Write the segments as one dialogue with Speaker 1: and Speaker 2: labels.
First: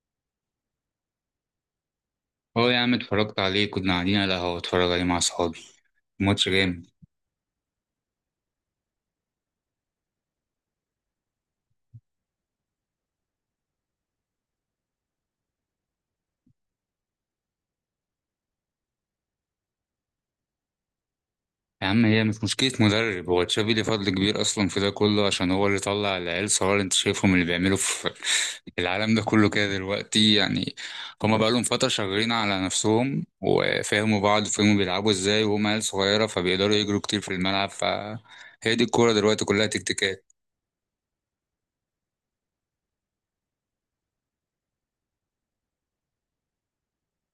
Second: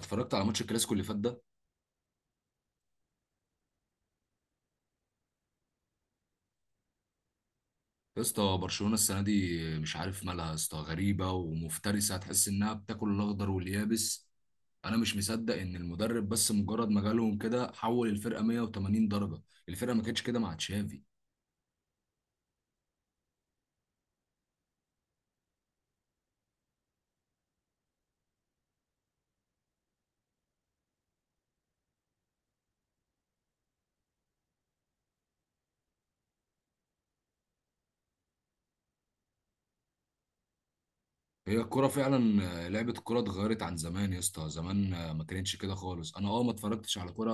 Speaker 1: اتفرجت على ماتش الكلاسيكو اللي فات ده.
Speaker 2: هو يا عم، اتفرجت عليه كنا قاعدين على القهوة اتفرج عليه مع صحابي. ماتش جامد.
Speaker 1: يا اسطى، برشلونه السنه دي مش عارف مالها، يا اسطى غريبه ومفترسه، هتحس انها بتاكل الاخضر واليابس. انا مش مصدق ان المدرب بس مجرد ما جالهم كده حول الفرقه 180 درجه. الفرقه ما كانتش كده مع تشافي.
Speaker 2: يا عم، هي مش مشكلة مدرب، هو تشافي ليه فضل كبير أصلا في ده كله، عشان هو اللي طلع العيال صغار اللي أنت شايفهم اللي بيعملوا في العالم ده كله كده دلوقتي يعني. هما بقالهم فترة شغالين على نفسهم وفهموا بعض وفهموا بيلعبوا ازاي، وهما عيال صغيرة فبيقدروا يجروا كتير في الملعب. فهي دي الكورة دلوقتي، كلها تكتيكات.
Speaker 1: هي الكرة فعلا، لعبة الكرة اتغيرت عن زمان يا اسطى. زمان ما كانتش كده خالص. انا ما اتفرجتش على كرة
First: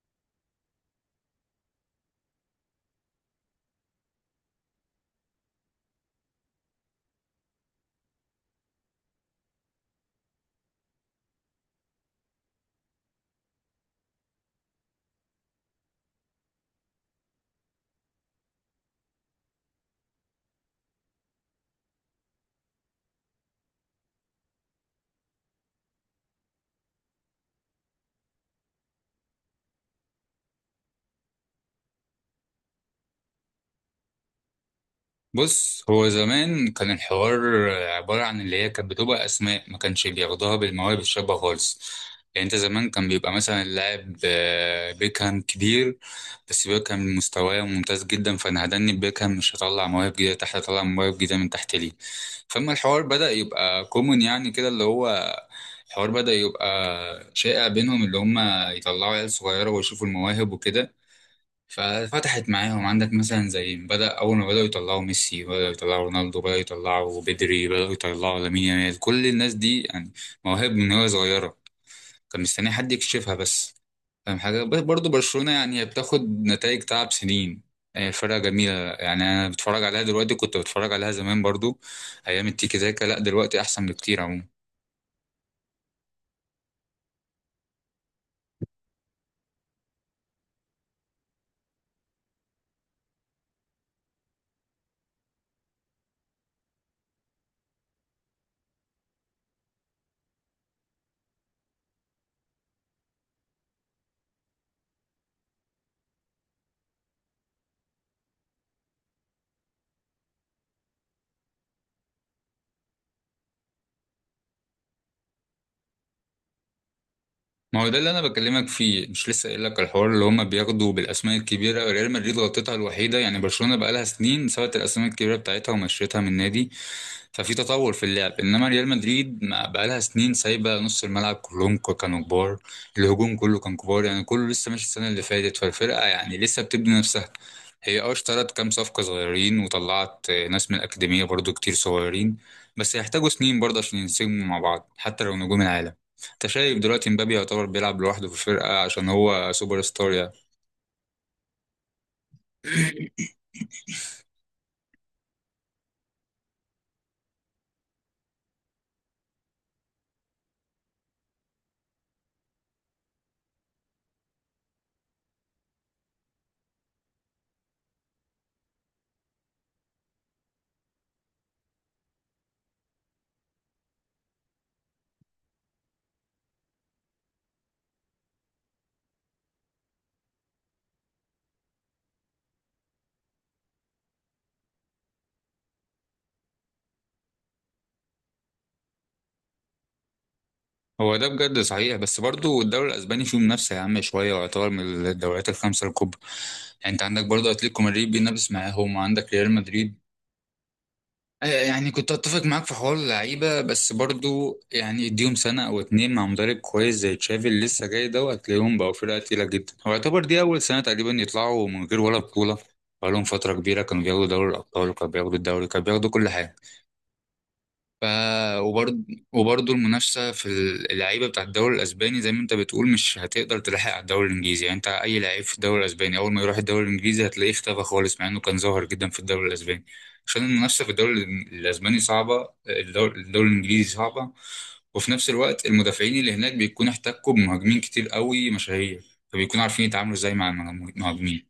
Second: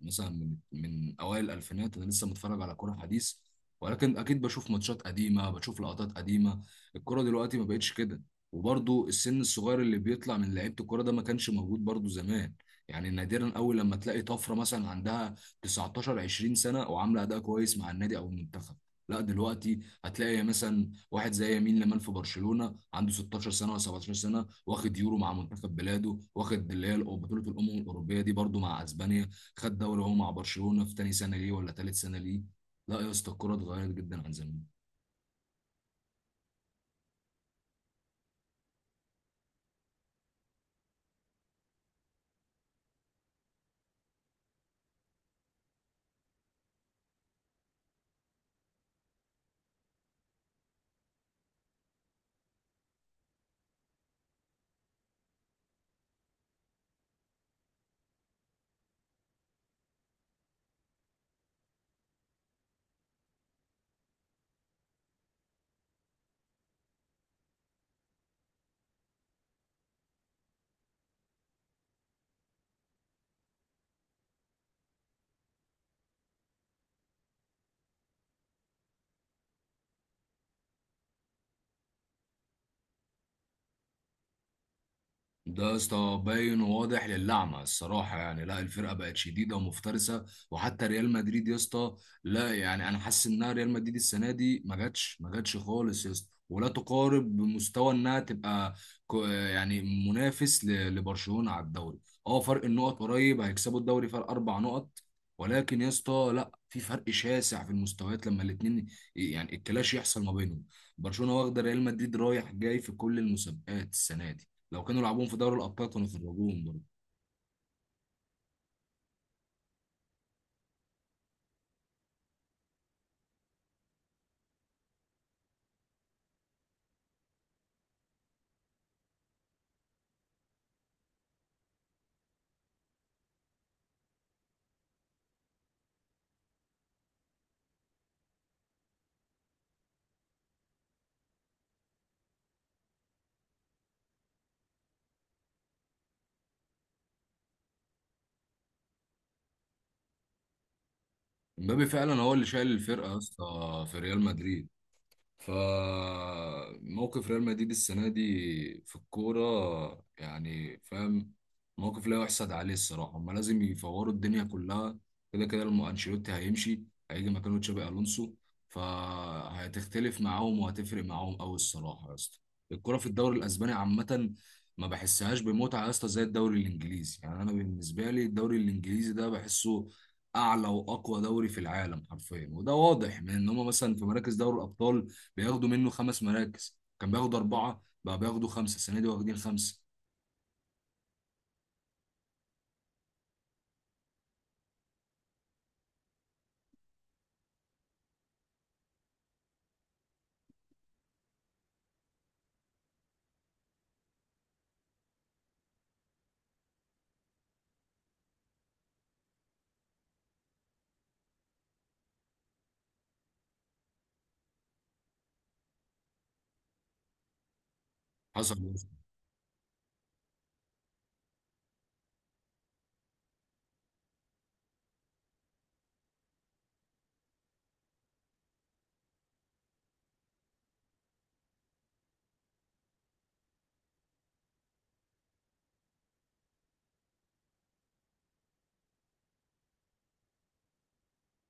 Speaker 1: مثلا من اوائل الالفينات، انا لسه متفرج على كرة حديث. ولكن اكيد بشوف ماتشات قديمة، بشوف لقطات قديمة. الكرة دلوقتي ما بقتش كده. وبرضو السن الصغير اللي بيطلع من لعيبة الكرة ده ما كانش موجود برضو زمان. يعني نادرا قوي لما تلاقي طفرة مثلا عندها 19 20 سنة وعاملة اداء كويس مع النادي او المنتخب. لا دلوقتي هتلاقي مثلا واحد زي يمين لمال في برشلونة عنده 16 سنه ولا 17 سنه، واخد يورو مع منتخب بلاده، واخد اللي هي بطوله الامم الاوروبيه دي برده مع اسبانيا. خد دوري هو مع برشلونه في تاني سنه ليه ولا تالت سنه ليه. لا يا اسطى، الكوره اتغيرت جدا عن زمان.
Speaker 2: بص، هو زمان كان الحوار عبارة عن اللي هي كانت بتبقى أسماء، ما كانش بياخدوها بالمواهب الشابة خالص. يعني أنت زمان كان بيبقى مثلا اللاعب بيكهام كبير. بس بيكهام مستواه ممتاز جدا، فأنا هدني بيكهام مش هطلع مواهب جديدة تحت، هطلع مواهب جديدة من تحت ليه. فأما الحوار بدأ يبقى كومون، يعني كده اللي هو الحوار بدأ يبقى شائع بينهم، اللي هم يطلعوا عيال صغيرة ويشوفوا المواهب وكده. ففتحت معاهم. عندك مثلا زي بدأ، أول ما بدأوا يطلعوا ميسي، بدأوا يطلعوا رونالدو، بدأوا يطلعوا بدري، بدأوا يطلعوا لامين يامال، كل الناس دي يعني مواهب من وهي صغيرة، كان مستني حد يكشفها بس. فاهم حاجة، برضه برشلونة يعني هي بتاخد نتائج تعب سنين. هي فرقة جميلة، يعني أنا بتفرج عليها دلوقتي كنت بتفرج عليها زمان برضه أيام التيكي تاكا. لأ، دلوقتي أحسن بكتير عموما.
Speaker 1: ده يا اسطى باين وواضح للعمى الصراحه، يعني لا، الفرقه بقت شديده ومفترسه. وحتى ريال مدريد يا اسطى، لا يعني انا حاسس انها ريال مدريد السنه دي ما جاتش، ما جاتش خالص يا اسطى، ولا تقارب بمستوى انها تبقى يعني منافس لبرشلونه على الدوري. اه، فرق النقط قريب، هيكسبوا الدوري فرق اربع نقط، ولكن يا اسطى لا، في فرق شاسع في المستويات لما الاثنين يعني الكلاش يحصل ما بينهم. برشلونه واخده ريال مدريد رايح جاي في كل المسابقات السنه دي. لو كانوا لعبوهم في دوري الابطال كانوا خرجوهم برضه.
Speaker 2: ما هو ده اللي انا بكلمك فيه، مش لسه قايل لك الحوار اللي هما بياخدوا بالاسماء الكبيره؟ ريال مدريد غلطتها الوحيده، يعني برشلونه بقى لها سنين سابت الاسماء الكبيره بتاعتها ومشيتها من النادي. ففي تطور في اللعب، انما ريال مدريد ما بقالها سنين سايبه. نص الملعب كلهم كانوا كبار. الهجوم كله كان كبار، يعني كله لسه ماشي السنه اللي فاتت، فالفرقه يعني لسه بتبني نفسها. هي اشترت كام صفقه صغيرين، وطلعت ناس من الاكاديميه برضو كتير صغيرين. بس هيحتاجوا سنين برضه عشان ينسجموا مع بعض، حتى لو نجوم العالم. انت شايف دلوقتي مبابي يعتبر بيلعب لوحده في الفرقه، عشان هو سوبر ستار يعني.
Speaker 1: امبابي فعلا هو اللي شايل الفرقه يا اسطى في ريال مدريد. فموقف ريال مدريد السنة دي في الكورة يعني، فاهم، موقف لا يحسد عليه الصراحة. هما لازم يفوروا الدنيا كلها، كده كده أنشيلوتي هيمشي، هيجي مكانه تشابي ألونسو، فهتختلف معاهم وهتفرق معاهم أوي الصراحة يا اسطى. الكورة في الدوري الأسباني عامة ما بحسهاش بمتعة يا اسطى زي الدوري الإنجليزي. يعني أنا بالنسبة لي الدوري الإنجليزي ده بحسه أعلى وأقوى دوري في العالم حرفيا، وده واضح من إن هما مثلا في مراكز دوري الأبطال بياخدوا منه خمس مراكز. كان بياخدوا اربعه، بقى بياخدوا خمسه، السنه دي واخدين خمسه.
Speaker 2: هو ده بجد صحيح، بس برضو الدوري الاسباني فيه منافسه يا عم شويه، ويعتبر من الدوريات الخمسه الكبرى. يعني انت عندك برضو اتلتيكو مدريد بينافس معاهم، وعندك ريال مدريد. يعني كنت اتفق معاك في حوار اللعيبه، بس برضو يعني اديهم سنه او اتنين مع مدرب كويس زي تشافي اللي لسه جاي ده، وهتلاقيهم بقوا فرقه تقيله جدا. هو يعتبر دي اول سنه تقريبا يطلعوا من غير ولا بطوله. بقالهم فتره كبيره كانوا بياخدوا دوري الابطال، وكانوا بياخدوا الدوري، كانوا بياخدوا كل حاجه. ف
Speaker 1: حصل.
Speaker 2: وبرضه وبرضه المنافسة في اللعيبة بتاع الدوري الأسباني زي ما أنت بتقول، مش هتقدر تلحق على الدوري الإنجليزي. يعني أنت أي لعيب في الدوري الأسباني أول ما يروح الدوري الإنجليزي هتلاقيه اختفى خالص، مع إنه كان ظاهر جدا في الدوري الأسباني، عشان المنافسة في الدوري الأسباني صعبة. الدوري الإنجليزي صعبة، وفي نفس الوقت المدافعين اللي هناك بيكونوا احتكوا بمهاجمين كتير قوي مشاهير، فبيكونوا عارفين يتعاملوا إزاي مع المهاجمين.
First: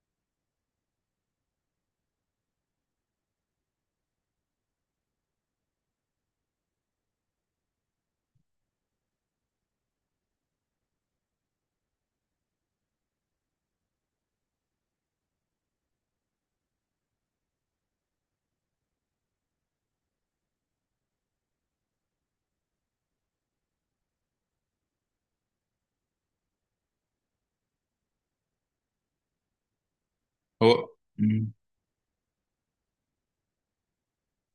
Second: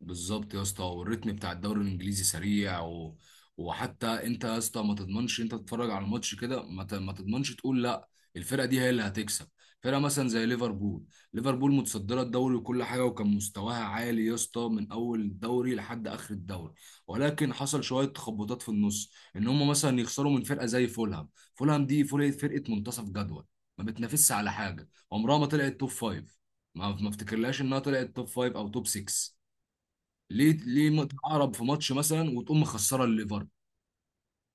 Speaker 1: بالظبط يا اسطى، والريتم بتاع الدوري الانجليزي سريع وحتى انت يا اسطى ما تضمنش. انت تتفرج على الماتش كده ما تضمنش تقول لا الفرقه دي هي اللي هتكسب. فرقه مثلا زي ليفربول، ليفربول متصدره الدوري وكل حاجه، وكان مستواها عالي يا اسطى من اول الدوري لحد اخر الدوري. ولكن حصل شويه تخبطات في النص، ان هم مثلا يخسروا من فرقه زي فولهام. فولهام دي فرقه منتصف جدول، ما بتنافسش على حاجه، عمرها ما طلعت توب فايف، ما افتكرلهاش انها طلعت توب فايف او توب 6. ليه
Speaker 2: هو
Speaker 1: ليه تتعرب في ماتش مثلا وتقوم مخسره الليفر.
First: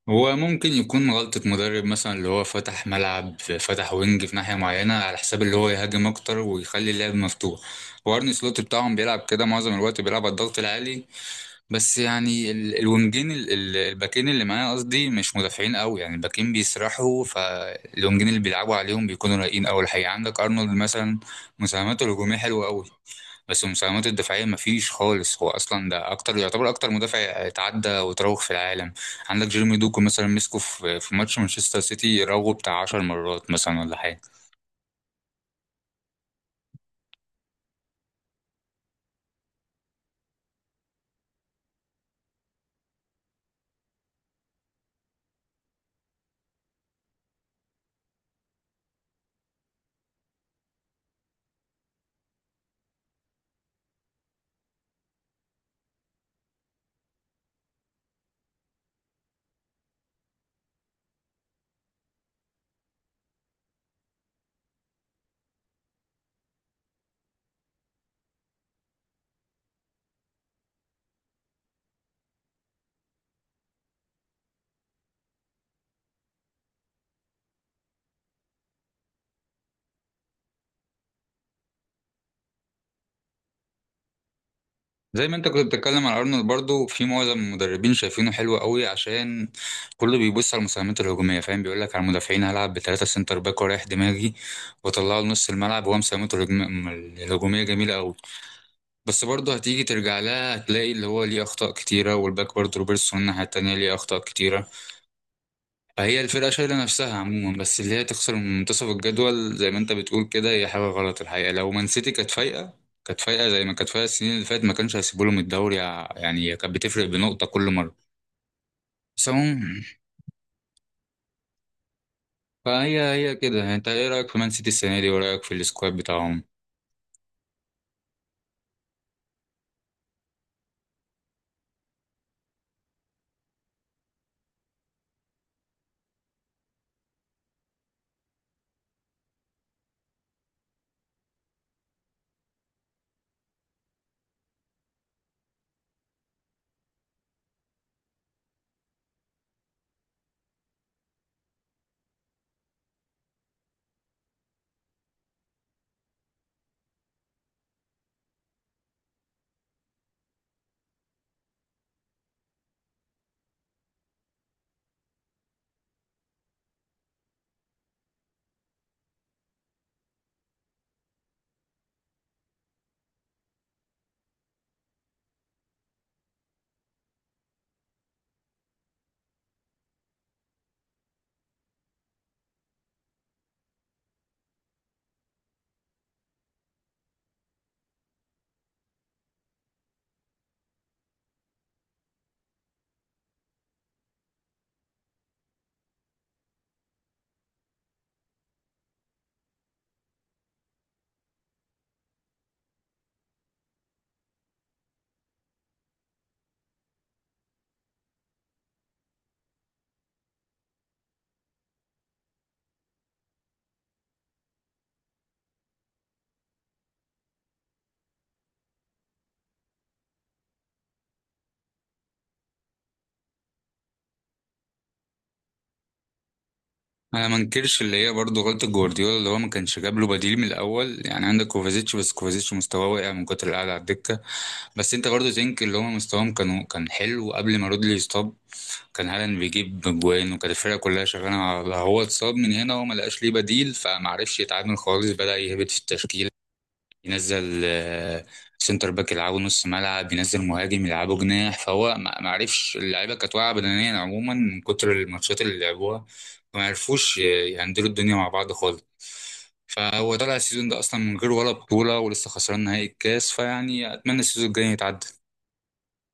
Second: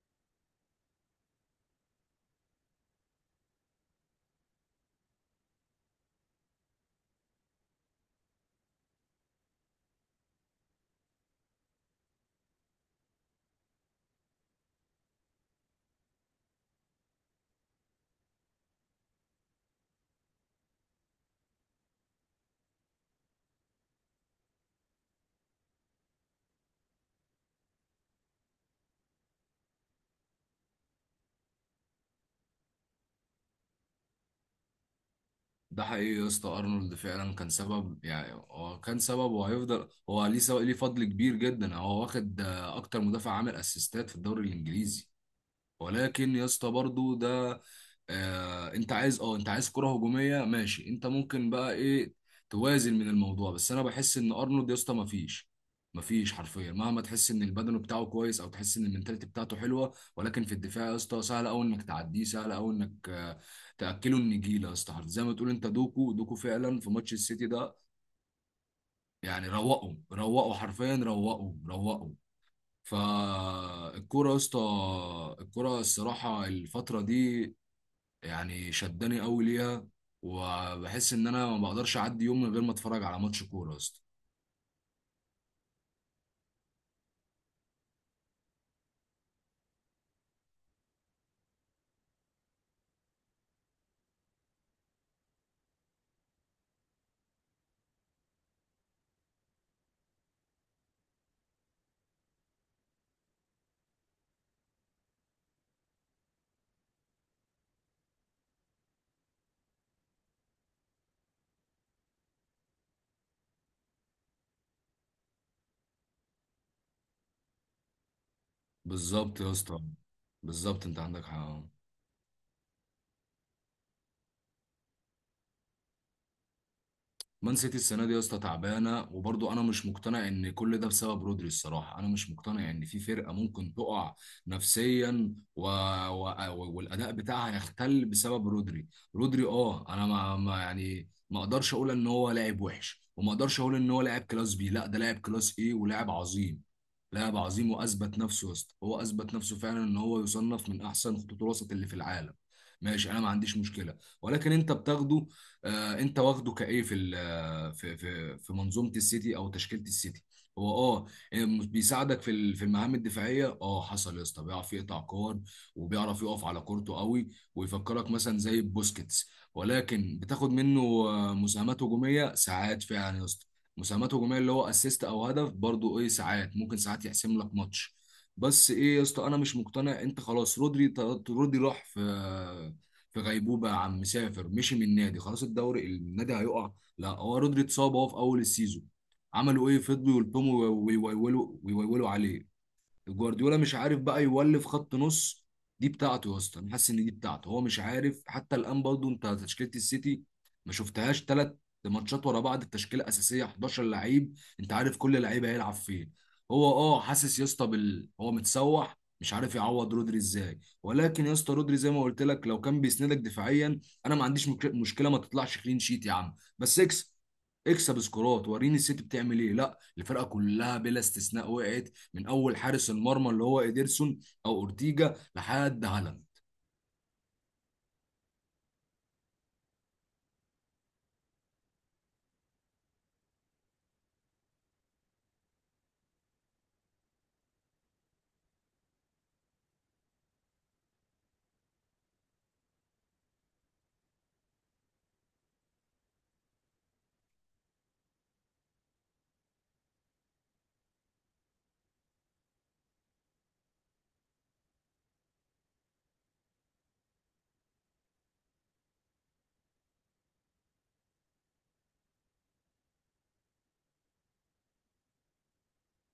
Speaker 2: هو ممكن يكون غلطة مدرب مثلا، اللي هو فتح ملعب، فتح وينج في ناحية معينة على حساب اللي هو يهاجم أكتر ويخلي اللعب مفتوح. وارني سلوت بتاعهم بيلعب كده معظم الوقت، بيلعب على الضغط العالي. بس يعني الباكين اللي معايا قصدي، مش مدافعين قوي يعني. الباكين بيسرحوا، فالوينجين اللي بيلعبوا عليهم بيكونوا رايقين قوي الحقيقة. عندك أرنولد مثلا، مساهماته الهجومية حلوة قوي، بس المساهمات الدفاعية مفيش خالص. هو أصلا ده أكتر، يعتبر أكتر مدافع اتعدى وتراوغ في العالم. عندك جيرمي دوكو مثلا، مسكه في ماتش مانشستر سيتي، راوغه بتاع 10 مرات مثلا ولا حاجة.
Speaker 1: ده حقيقي يا اسطى، ارنولد فعلا كان سبب، يعني هو كان سبب وهيفضل هو ليه سبب، ليه فضل كبير جدا. هو واخد اكتر مدافع عامل اسيستات في الدوري الانجليزي. ولكن يا اسطى برضو ده، انت عايز، انت عايز كرة هجومية، ماشي، انت ممكن بقى ايه، توازن من الموضوع. بس انا بحس ان ارنولد يا اسطى مفيش حرفيا، مهما تحس ان البدن بتاعه كويس او تحس ان المنتاليتي بتاعته حلوه، ولكن في الدفاع يا اسطى سهل قوي انك تعديه، سهل قوي انك، تاكله النجيله يا اسطى. زي ما تقول، انت دوكو دوكو فعلا في ماتش السيتي ده، يعني روقوا روقوا حرفيا، روقوا روقوا. فالكورة يا اسطى، الكورة الصراحة الفترة دي يعني شداني قوي ليها، وبحس ان انا ما بقدرش اعدي يوم من غير ما اتفرج على ماتش كورة يا اسطى.
Speaker 2: زي ما أنت كنت بتتكلم عن أرنولد، برضو في معظم المدربين شايفينه حلو قوي، عشان كله بيبص على المساهمات الهجومية. فاهم، بيقول لك على المدافعين هلعب ب3 سنتر باك ورايح دماغي، وأطلعه لنص الملعب، وهو مساهمته الهجومية جميلة قوي. بس برضه هتيجي ترجع لها هتلاقي اللي هو ليه أخطاء كتيرة، والباك برضه روبرتسون الناحية التانية ليه أخطاء كتيرة. هي الفرقة شايلة نفسها عموما، بس اللي هي تخسر من منتصف الجدول زي ما انت بتقول كده هي حاجة غلط الحقيقة. لو مان سيتي كانت فايقة، كانت فايقة زي ما كانت فايقة السنين اللي فاتت، ما كانش هيسيبوا لهم الدوري يعني كانت بتفرق بنقطة كل مرة. بس
Speaker 1: بالظبط يا اسطى.
Speaker 2: عموما،
Speaker 1: بالظبط، انت عندك حق.
Speaker 2: فهي هي كده. انت ايه رأيك في مان سيتي السنة دي ورأيك في السكواد بتاعهم؟
Speaker 1: مان سيتي السنه دي يا اسطى تعبانه، وبرضه انا مش مقتنع ان كل ده بسبب رودري. الصراحه انا مش مقتنع ان في فرقه ممكن تقع نفسيا و... والاداء بتاعها يختل بسبب رودري. رودري، انا ما اقدرش اقول ان هو لاعب وحش، وما اقدرش اقول ان هو لاعب كلاس بي، لا ده لاعب كلاس ايه، ولاعب عظيم. لاعب عظيم واثبت نفسه يا اسطى، هو اثبت نفسه فعلا ان هو يصنف من احسن خطوط الوسط اللي في العالم، ماشي، انا ما عنديش مشكله. ولكن انت بتاخده، انت واخده كايه في في منظومه السيتي او تشكيله السيتي. هو بيساعدك في في المهام الدفاعيه، حصل يا اسطى، بيعرف يقطع كور، وبيعرف يقف على كورته قوي، ويفكرك مثلا زي بوسكيتس. ولكن بتاخد منه مساهمات هجوميه ساعات فعلا يا اسطى، مساهمات هجوميه اللي هو اسيست او هدف، برضو ايه ساعات ممكن ساعات يحسم لك ماتش. بس ايه يا اسطى، انا مش مقتنع انت خلاص رودري، رودري راح في في غيبوبه يا عم، مسافر مشي من النادي، خلاص الدوري النادي هيقع. لا هو رودري اتصاب هو في اول السيزون، عملوا ايه، فضلوا يلطموا ويولوا ويولوا عليه. جوارديولا مش عارف بقى يولف خط نص، دي بتاعته يا اسطى، انا حاسس ان دي بتاعته، هو مش عارف حتى الان برضه. انت تشكيله السيتي ما شفتهاش ثلاث ماتشات ورا بعض التشكيله الاساسيه 11 لعيب، انت عارف كل لعيب هيلعب فين. هو حاسس يا اسطى بال، هو متسوح مش عارف يعوض رودري ازاي. ولكن يا اسطى رودري زي ما قلت لك، لو كان بيسندك دفاعيا، انا ما عنديش مشكله، ما تطلعش كلين شيت يا عم بس اكسب. اكسب سكورات وريني السيتي بتعمل ايه. لا الفرقه كلها بلا استثناء وقعت، من اول حارس المرمى اللي هو ايدرسون او اورتيجا لحد هالاند.
Speaker 2: انا ما انكرش اللي هي برضه غلطة جوارديولا، اللي هو ما كانش جاب له بديل من الاول. يعني عندك كوفازيتش، بس كوفازيتش مستواه واقع من كتر القعدة على الدكة. بس انت برضه تنك اللي هو مستواهم كانوا كان حلو قبل ما رودلي يصاب. كان هالاند بيجيب جوان، وكانت الفرقه كلها شغاله على هو. اتصاب من هنا وما لقاش ليه بديل، فمعرفش يتعامل خالص، بدأ يهبط في التشكيل. ينزل سنتر باك يلعبه نص ملعب، ينزل مهاجم يلعبه جناح. فهو ما عرفش. اللعيبه كانت واقعه بدنيا عموما من كتر الماتشات اللي لعبوها، فما عرفوش يهندلوا الدنيا مع بعض خالص. فهو طلع السيزون ده اصلا من غير ولا بطوله، ولسه خسران نهائي الكاس. فيعني اتمنى السيزون الجاي يتعدى.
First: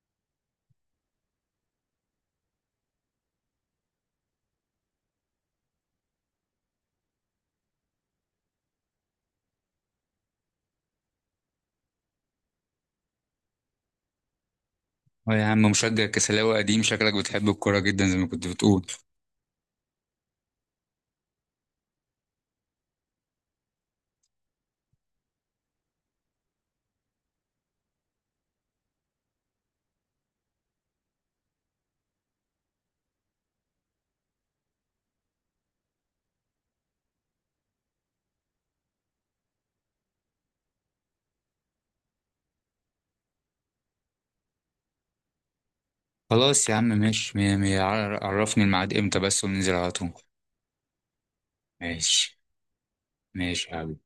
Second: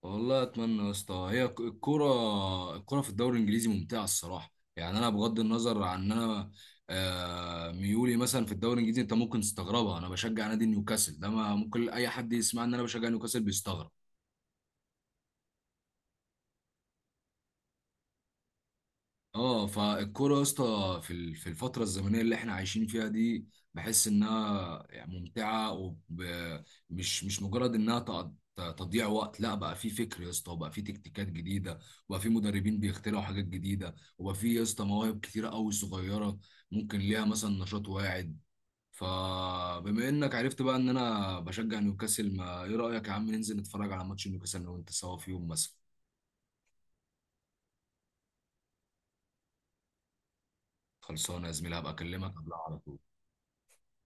Speaker 1: والله اتمنى يا اسطى. هي الكرة، الكرة في الدوري الانجليزي ممتعة الصراحة. يعني انا بغض النظر عن ان انا، ميولي مثلا في الدوري الانجليزي انت ممكن تستغربها، انا بشجع نادي نيوكاسل. ده ما ممكن اي حد يسمع ان انا بشجع نيوكاسل بيستغرب.
Speaker 2: يا عم، مشجع كسلاوي قديم شكلك، بتحب الكوره جدا زي ما كنت بتقول.
Speaker 1: اه، فالكوره يا اسطى في في الفتره الزمنيه اللي احنا عايشين فيها دي، بحس انها يعني ممتعه، ومش مش مجرد انها تضييع وقت. لا بقى في فكر يا اسطى، وبقى في تكتيكات جديده، وبقى في مدربين بيخترعوا حاجات جديده، وبقى في يا اسطى مواهب كتيره قوي صغيره، ممكن ليها مثلا نشاط واعد. فبما انك عرفت بقى ان انا بشجع نيوكاسل، ما ايه رايك يا عم ننزل نتفرج على ماتش نيوكاسل انا وانت سوا في يوم مثلا؟
Speaker 2: خلاص يا عم، ماشي مية مية. عرفني الميعاد امتى بس وننزل على طول.
Speaker 1: خلصانه يا زميلي، هبقى اكلمك
Speaker 2: ماشي.
Speaker 1: قبلها على طول.
Speaker 2: ماشي يا حبيبي.